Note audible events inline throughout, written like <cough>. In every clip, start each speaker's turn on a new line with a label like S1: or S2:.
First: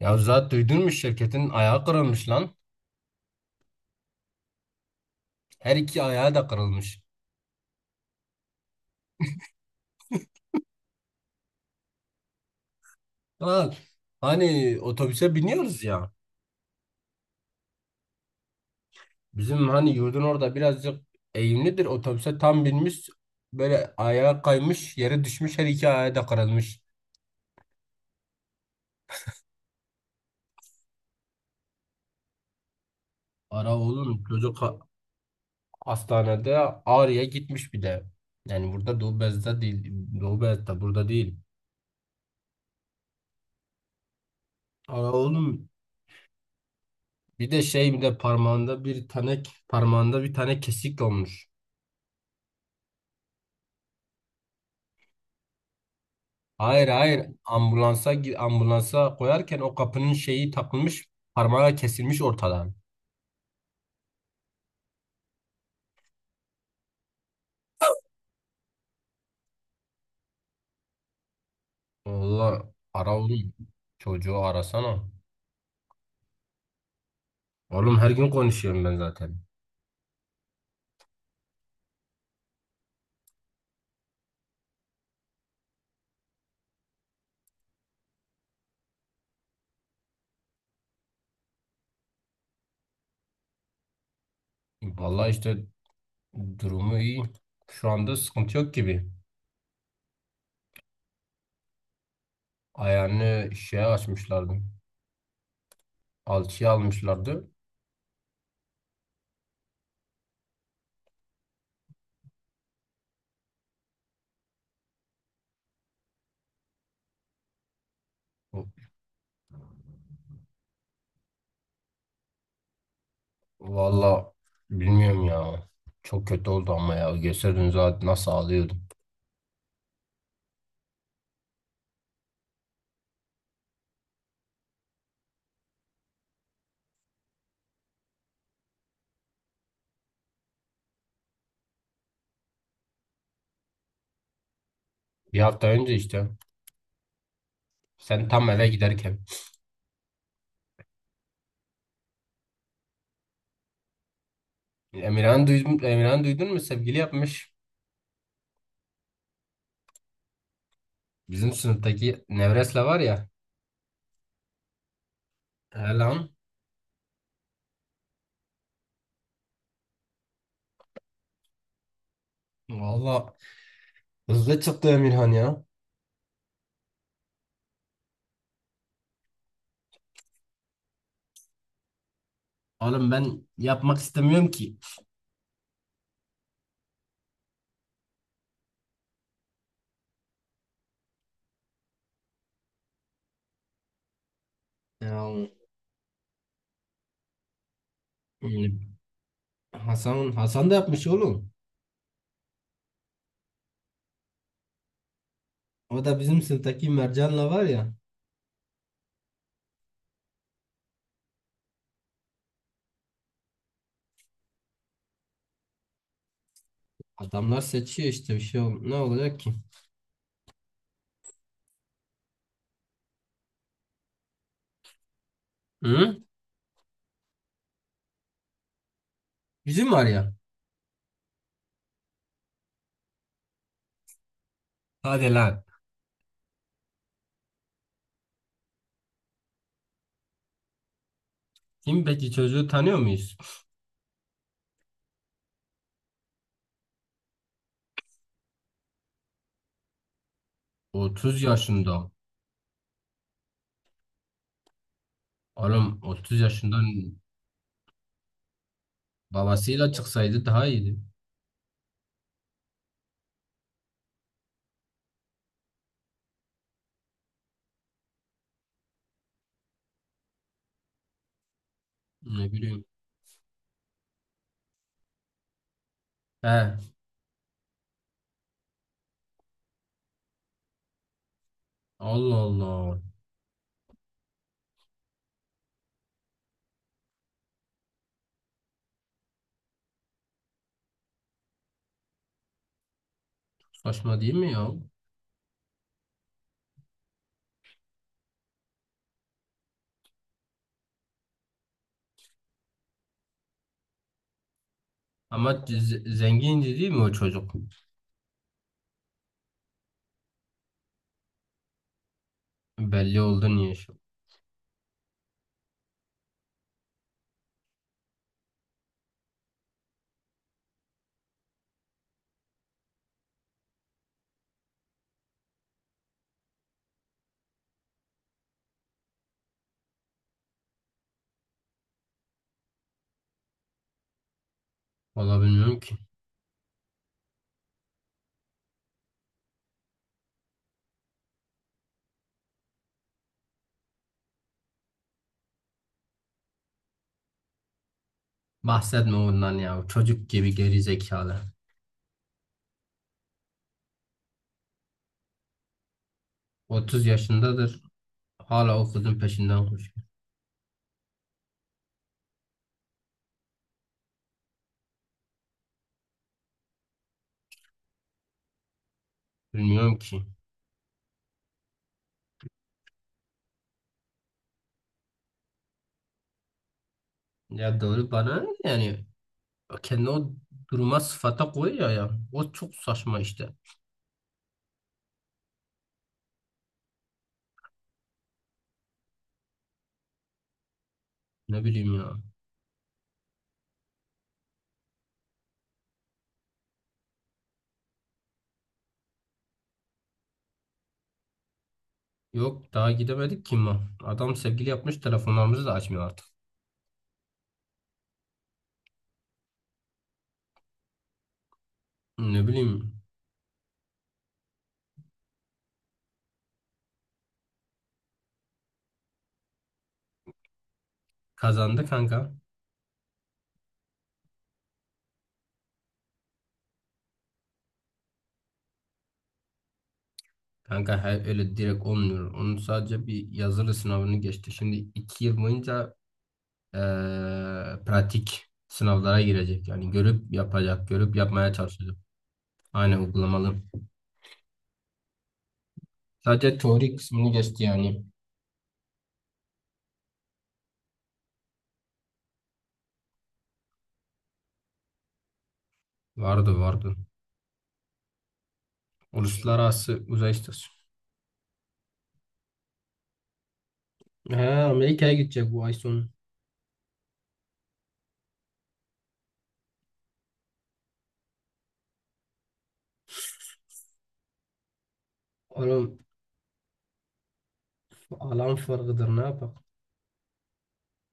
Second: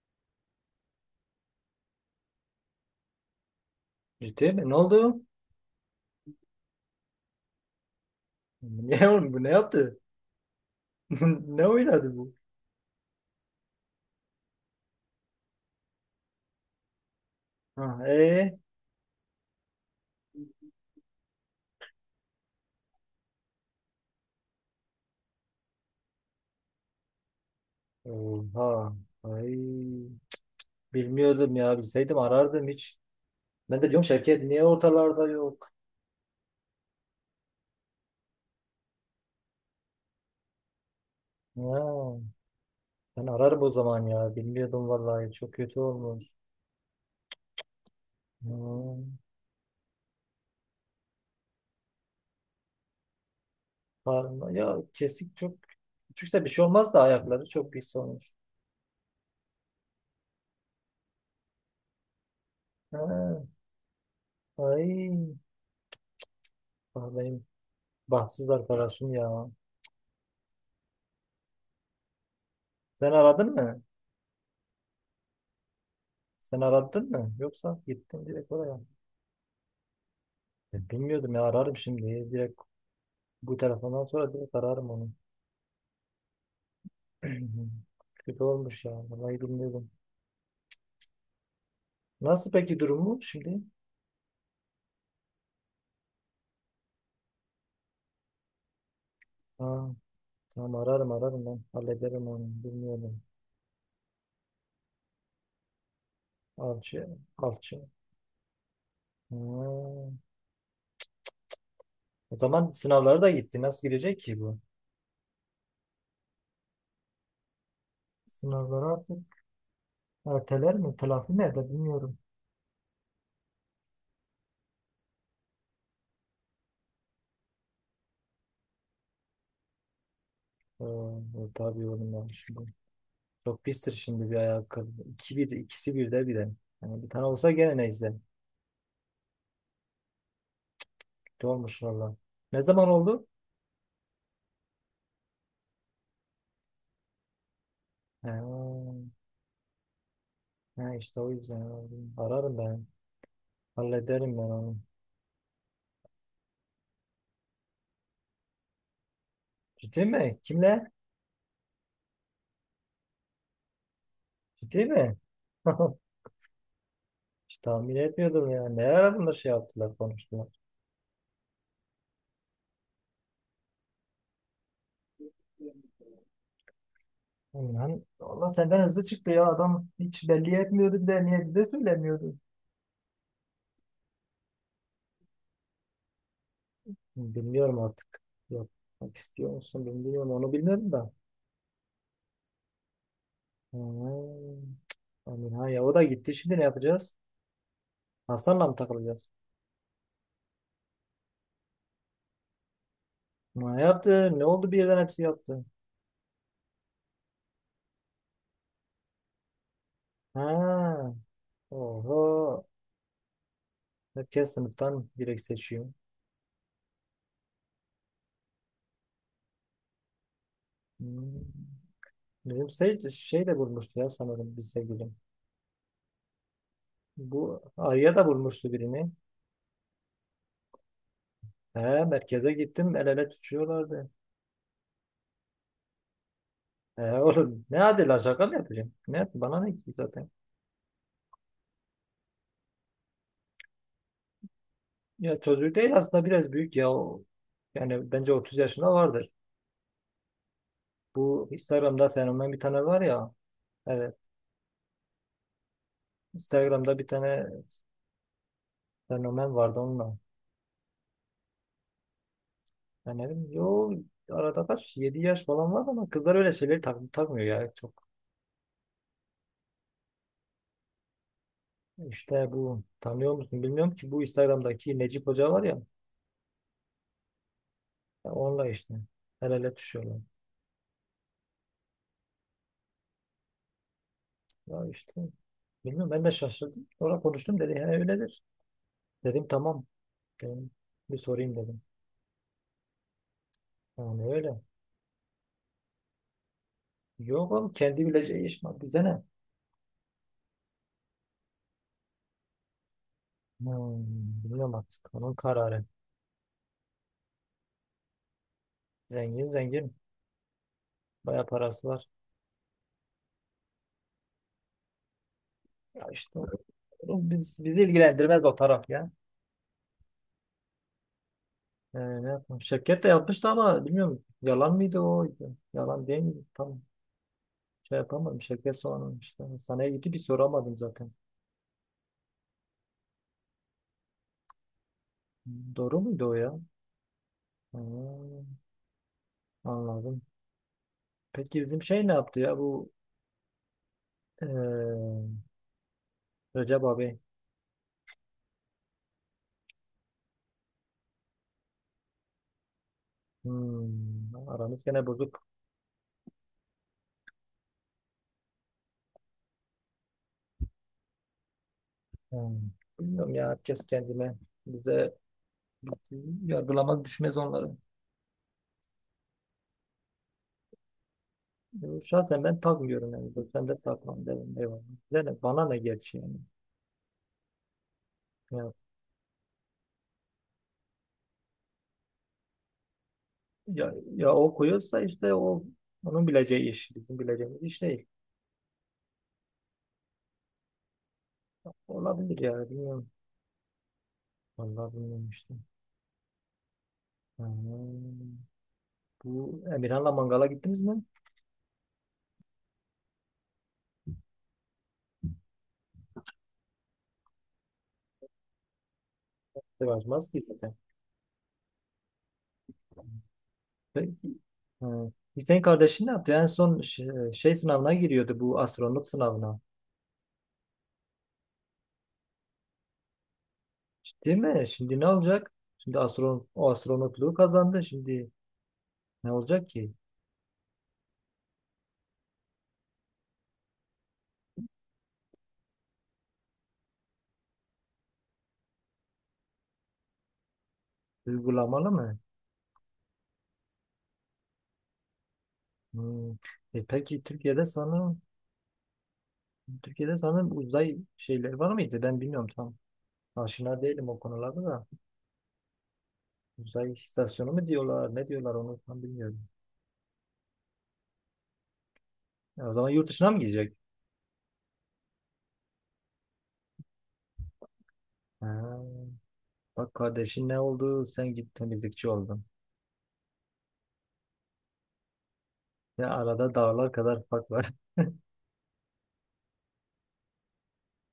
S1: Ya zaten duydun mu şirketin ayağı kırılmış lan.
S2: Ciddi mi? Ne oldu?
S1: Her iki ayağı da kırılmış.
S2: Ne oğlum bu ne yaptı? <laughs> Ne oynadı bu?
S1: Ya, hani otobüse biniyoruz ya.
S2: Ha, ee?
S1: Bizim hani yurdun orada birazcık eğimlidir. Otobüse tam binmiş. Böyle ayağı kaymış, yere düşmüş, her iki ayağı da kırılmış.
S2: Oha. Ay. Bilmiyordum ya. Bilseydim arardım hiç.
S1: Ara
S2: Ben de diyorum
S1: oğlum
S2: Şevket
S1: çocuk
S2: niye ortalarda yok?
S1: hastanede Ağrı'ya gitmiş bir de. Yani burada Doğu Beyazıt'ta değil. Doğu Beyazıt'ta burada değil.
S2: Ha, ben ararım o zaman ya. Bilmiyordum
S1: Ara
S2: vallahi. Çok
S1: oğlum
S2: kötü olmuş.
S1: bir de parmağında bir
S2: Ha,
S1: tane parmağında bir tane kesik olmuş.
S2: ya kesik çok küçükse bir şey
S1: Hayır
S2: olmaz da
S1: hayır,
S2: ayakları çok pis
S1: ambulansa
S2: olmuş.
S1: ambulansa koyarken o kapının şeyi takılmış, parmağı kesilmiş ortadan.
S2: Ha, ay. Ah, benim bahtsız arkadaşım ya.
S1: Valla
S2: Sen
S1: ara oğlum,
S2: aradın mı?
S1: çocuğu arasana.
S2: Sen aradın mı? Yoksa
S1: Oğlum her
S2: gittin
S1: gün
S2: direkt oraya.
S1: konuşuyorum ben zaten.
S2: E, bilmiyordum ya, ararım şimdi. Direkt bu telefondan sonra direkt ararım onu. <clears throat> Kötü olmuş ya. Vallahi bilmiyordum. Nasıl peki durumu şimdi?
S1: Valla işte durumu iyi. Şu anda sıkıntı yok gibi.
S2: Ha, tamam, ararım ararım ben. Hallederim onu. Bilmiyordum.
S1: Ayağını şeye açmışlardı. Alçıya
S2: Alçı.
S1: almışlardı.
S2: Alçı. Ha. O zaman sınavlara da gitti. Nasıl gidecek ki bu? Sınavları artık erteler mi? Telafi mi eder bilmiyorum.
S1: Valla bilmiyorum ya. Çok kötü oldu ama ya. Gösterdin zaten nasıl ağlıyordum.
S2: Ha, e, tabii oğlum ya şimdi. Çok pistir şimdi bir ayakkabı. İki bir, ikisi bir de bir de. Yani bir tane olsa gene neyse. Kötü olmuş valla. Ne zaman oldu?
S1: Bir hafta önce işte. Sen
S2: Ha,
S1: tam eve giderken.
S2: ha işte o yüzden aradım. Ararım ben. Hallederim ben onu.
S1: Emirhan duydun mu? Sevgili yapmış.
S2: Ciddi mi? Kimle?
S1: Bizim sınıftaki Nevres'le var ya.
S2: Ciddi mi?
S1: He
S2: <laughs>
S1: lan.
S2: Hiç tahmin etmiyordum ya. Ne ara bunlar şey yaptılar, konuştular.
S1: Valla hızlı çıktı Emirhan ya.
S2: Ulan valla senden hızlı çıktı ya, adam hiç belli etmiyordu, bir de niye bize söylemiyordu?
S1: Oğlum ben yapmak istemiyorum ki.
S2: Bilmiyorum artık. Yapmak istiyor musun bilmiyorum. Onu bilmiyorum da. Ha,
S1: Ya,
S2: aman ha ya, o da gitti. Şimdi ne yapacağız? Hasan'la
S1: e,
S2: mı takılacağız?
S1: Hasan da yapmış oğlum.
S2: Ne yaptı? Ne oldu birden hepsi yaptı?
S1: O da bizim sınıftaki Mercan'la var ya.
S2: Ha. Oho. Herkes sınıftan direkt seçiyor.
S1: Adamlar seçiyor işte, bir şey ol ne olacak ki?
S2: Hmm. Bizim şey de bulmuştu ya sanırım bir sevgilim.
S1: Hı?
S2: Bu Arya da bulmuştu birini.
S1: Bizim var ya.
S2: He, merkeze gittim, el ele tutuyorlardı.
S1: Hadi lan.
S2: He, <laughs> oğlum ne adıyla şaka mı yapacağım? Ne, bana ne ki zaten.
S1: Kim peki, çocuğu tanıyor muyuz?
S2: Ya çocuk değil aslında, biraz büyük ya. O, yani bence 30 yaşında vardır.
S1: 30
S2: Bu Instagram'da
S1: yaşında.
S2: fenomen bir tane var ya. Evet.
S1: Oğlum, 30 yaşından
S2: Instagram'da bir tane fenomen vardı,
S1: babasıyla
S2: onunla.
S1: çıksaydı daha iyiydi.
S2: Ben dedim yo, arada kaç 7 yaş falan var, ama kızlar öyle şeyleri takmıyor ya çok.
S1: Ne
S2: İşte bu,
S1: bileyim.
S2: tanıyor musun bilmiyorum ki, bu Instagram'daki Necip Hoca var ya,
S1: He.
S2: ya onunla işte el ele düşüyorlar.
S1: Allah Allah.
S2: Ya işte bilmiyorum, ben de şaşırdım. Sonra konuştum, dedi he öyledir. Dedim tamam, dedim bir sorayım dedim.
S1: Saçma
S2: Yani
S1: değil mi
S2: öyle.
S1: ya?
S2: Yok oğlum, kendi bileceği iş mi? Bize ne? Hmm, bilmiyorum artık, onun
S1: Ama
S2: kararı.
S1: zengindi değil mi o çocuk?
S2: Zengin zengin, bayağı parası var.
S1: Belli oldu niye şu?
S2: Ya işte oğlum, biz, bizi ilgilendirmez o taraf ya. Ne yapmış? Şirket de yapmıştı ama bilmiyorum, yalan mıydı o? Yalan değil miydi? Tam şey yapamadım. Şirket sonra işte hastaneye gitti, bir soramadım zaten.
S1: Valla bilmiyorum ki.
S2: Doğru muydu o ya? Ha, anladım. Peki bizim şey ne yaptı ya, bu eee Recep abi?
S1: Bahsetme ondan ya. Çocuk gibi geri zekalı.
S2: Hmm, aramız gene bozuk.
S1: 30 yaşındadır. Hala o kızın peşinden koşuyor.
S2: Hmm, bilmiyorum ya, herkes kendine. Bize yargılamaz düşmez onları.
S1: Bilmiyorum ki.
S2: Şahsen ben takmıyorum yani. Sen de takmam derim. Eyvallah. Bize ne, bana ne gerçi yani.
S1: Ya doğru, bana ne yani, kendi o duruma sıfata koyuyor ya. O çok saçma işte.
S2: Ya, ya o koyuyorsa işte o, onun bileceği iş. Bizim bileceğimiz iş değil.
S1: Ne bileyim ya.
S2: Olabilir yani, bilmiyorum. Vallahi bilmiyorum işte. Ha, bu Emirhan'la mangala gittiniz mi?
S1: Yok daha gidemedik ki ma. Adam sevgili yapmış, telefonlarımızı da açmıyor artık.
S2: Sevmez ki zaten.
S1: Ne bileyim.
S2: Peki. Ha. Hüseyin kardeşin ne yaptı? En son şey sınavına giriyordu, bu astronot sınavına.
S1: Kazandı kanka.
S2: Ciddi mi? Şimdi ne olacak? Şimdi o astronotluğu kazandı. Şimdi ne olacak ki?
S1: Kanka, her öyle direkt olmuyor. Onun sadece bir yazılı sınavını geçti. Şimdi 2 yıl boyunca eee, pratik sınavlara girecek. Yani görüp yapacak, görüp yapmaya
S2: Uygulamalı
S1: çalışacak.
S2: mı?
S1: Aynen uygulamalı.
S2: Hmm.
S1: Sadece
S2: E
S1: teori
S2: peki,
S1: kısmını geçti yani.
S2: Türkiye'de sanırım uzay şeyleri var mıydı? Ben bilmiyorum tam. Aşina değilim o konularda da.
S1: Vardı
S2: Uzay
S1: vardı.
S2: istasyonu mu diyorlar? Ne diyorlar onu tam bilmiyorum.
S1: Uluslararası uzay istasyonu.
S2: Ya o zaman yurt dışına mı gidecek?
S1: Ha, Amerika'ya gidecek bu ay sonu.
S2: Ha, bak kardeşin ne oldu? Sen git temizlikçi oldun.
S1: Oğlum
S2: Ya arada dağlar kadar fark var.
S1: alan farkıdır, ne yapak?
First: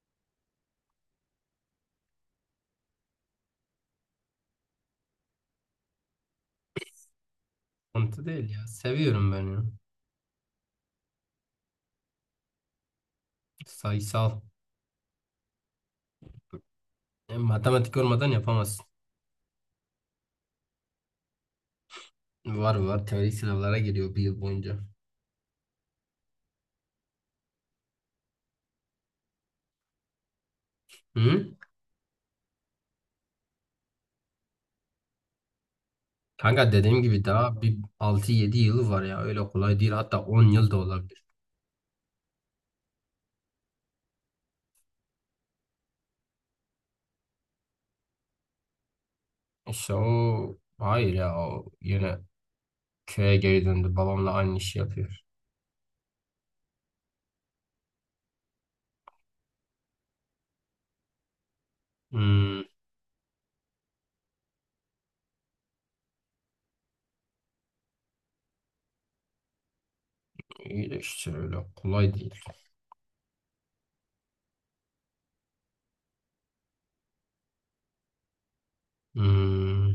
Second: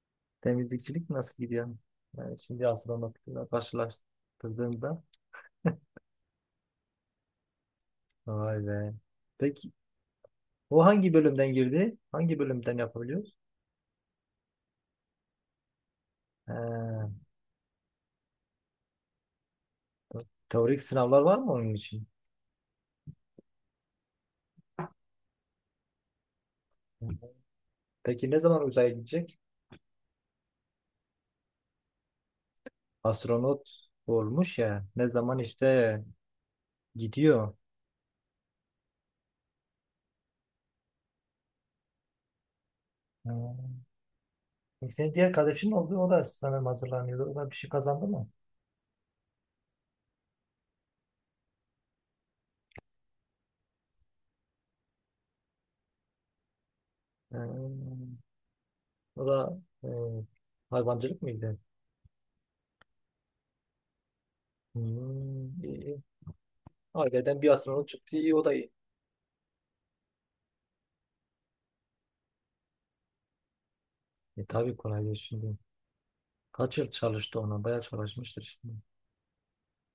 S2: <laughs> Temizlikçilik nasıl gidiyor? Yani şimdi astronomikle karşılaştırdığında.
S1: Sıkıntı değil
S2: Vay
S1: ya.
S2: be.
S1: Seviyorum ben ya.
S2: Peki o hangi bölümden girdi? Hangi bölümden yapabiliyoruz?
S1: Sayısal.
S2: Ha,
S1: E, matematik olmadan yapamazsın.
S2: teorik sınavlar var mı onun için?
S1: Var var, teorik sınavlara giriyor bir yıl boyunca.
S2: Peki ne zaman uzaya gidecek?
S1: Hı?
S2: Astronot olmuş ya. Ne zaman işte
S1: Kanka, dediğim gibi
S2: gidiyor.
S1: daha bir 6-7 yılı var ya, öyle kolay değil, hatta 10 yıl da olabilir.
S2: Ha. Peki senin diğer kardeşin oldu. O da sanırım hazırlanıyordu. O da bir şey kazandı mı?
S1: İşte o hayır ya, o yine köye geri döndü, babamla aynı işi yapıyor.
S2: Ee, o da e, hayvancılık mıydı?
S1: Hmm.
S2: Hmm, iyi, iyi. Aileden bir astronot çıktı. İyi o da iyi.
S1: iyi de işte öyle kolay değil.
S2: E, tabii kolay değil şimdi. Kaç yıl çalıştı ona? Bayağı çalışmıştır şimdi.
S1: Hmm,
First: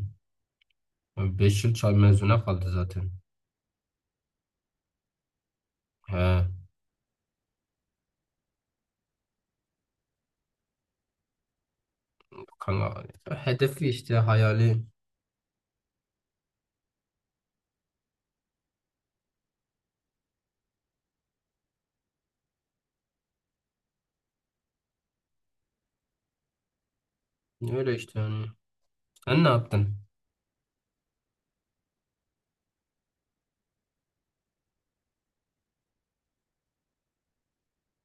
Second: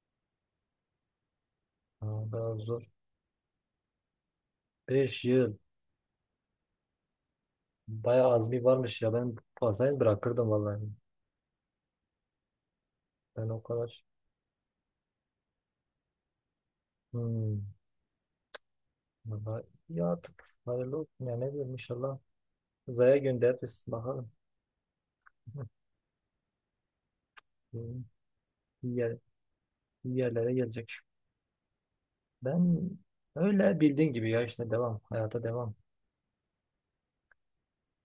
S1: 5 yıl çay
S2: Ha,
S1: mezuna
S2: bayağı
S1: kaldı
S2: zor.
S1: zaten.
S2: 5 yıl.
S1: He,
S2: Bayağı azmi varmış ya. Ben fazlayı bırakırdım vallahi.
S1: kanka
S2: Ben o
S1: hedefi
S2: kadar.
S1: işte, hayali
S2: Hmm. Vallahi ya, artık hayırlı olsun ya, ne diyeyim, inşallah uzaya göndeririz bakalım. <laughs> Hı.
S1: öyle işte yani.
S2: İyi, yer,
S1: Sen ne yaptın?
S2: iyi yerlere gelecek. Ben öyle bildiğin gibi ya, işte devam, hayata devam.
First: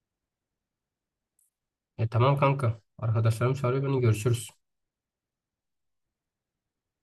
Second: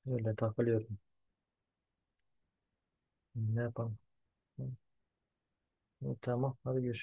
S2: Öyle takılıyorum.
S1: E tamam kanka, arkadaşlarım
S2: Ne
S1: çağırıyor,
S2: yapalım?
S1: beni görüşürüz.
S2: Hı, tamam, hadi görüşürüz.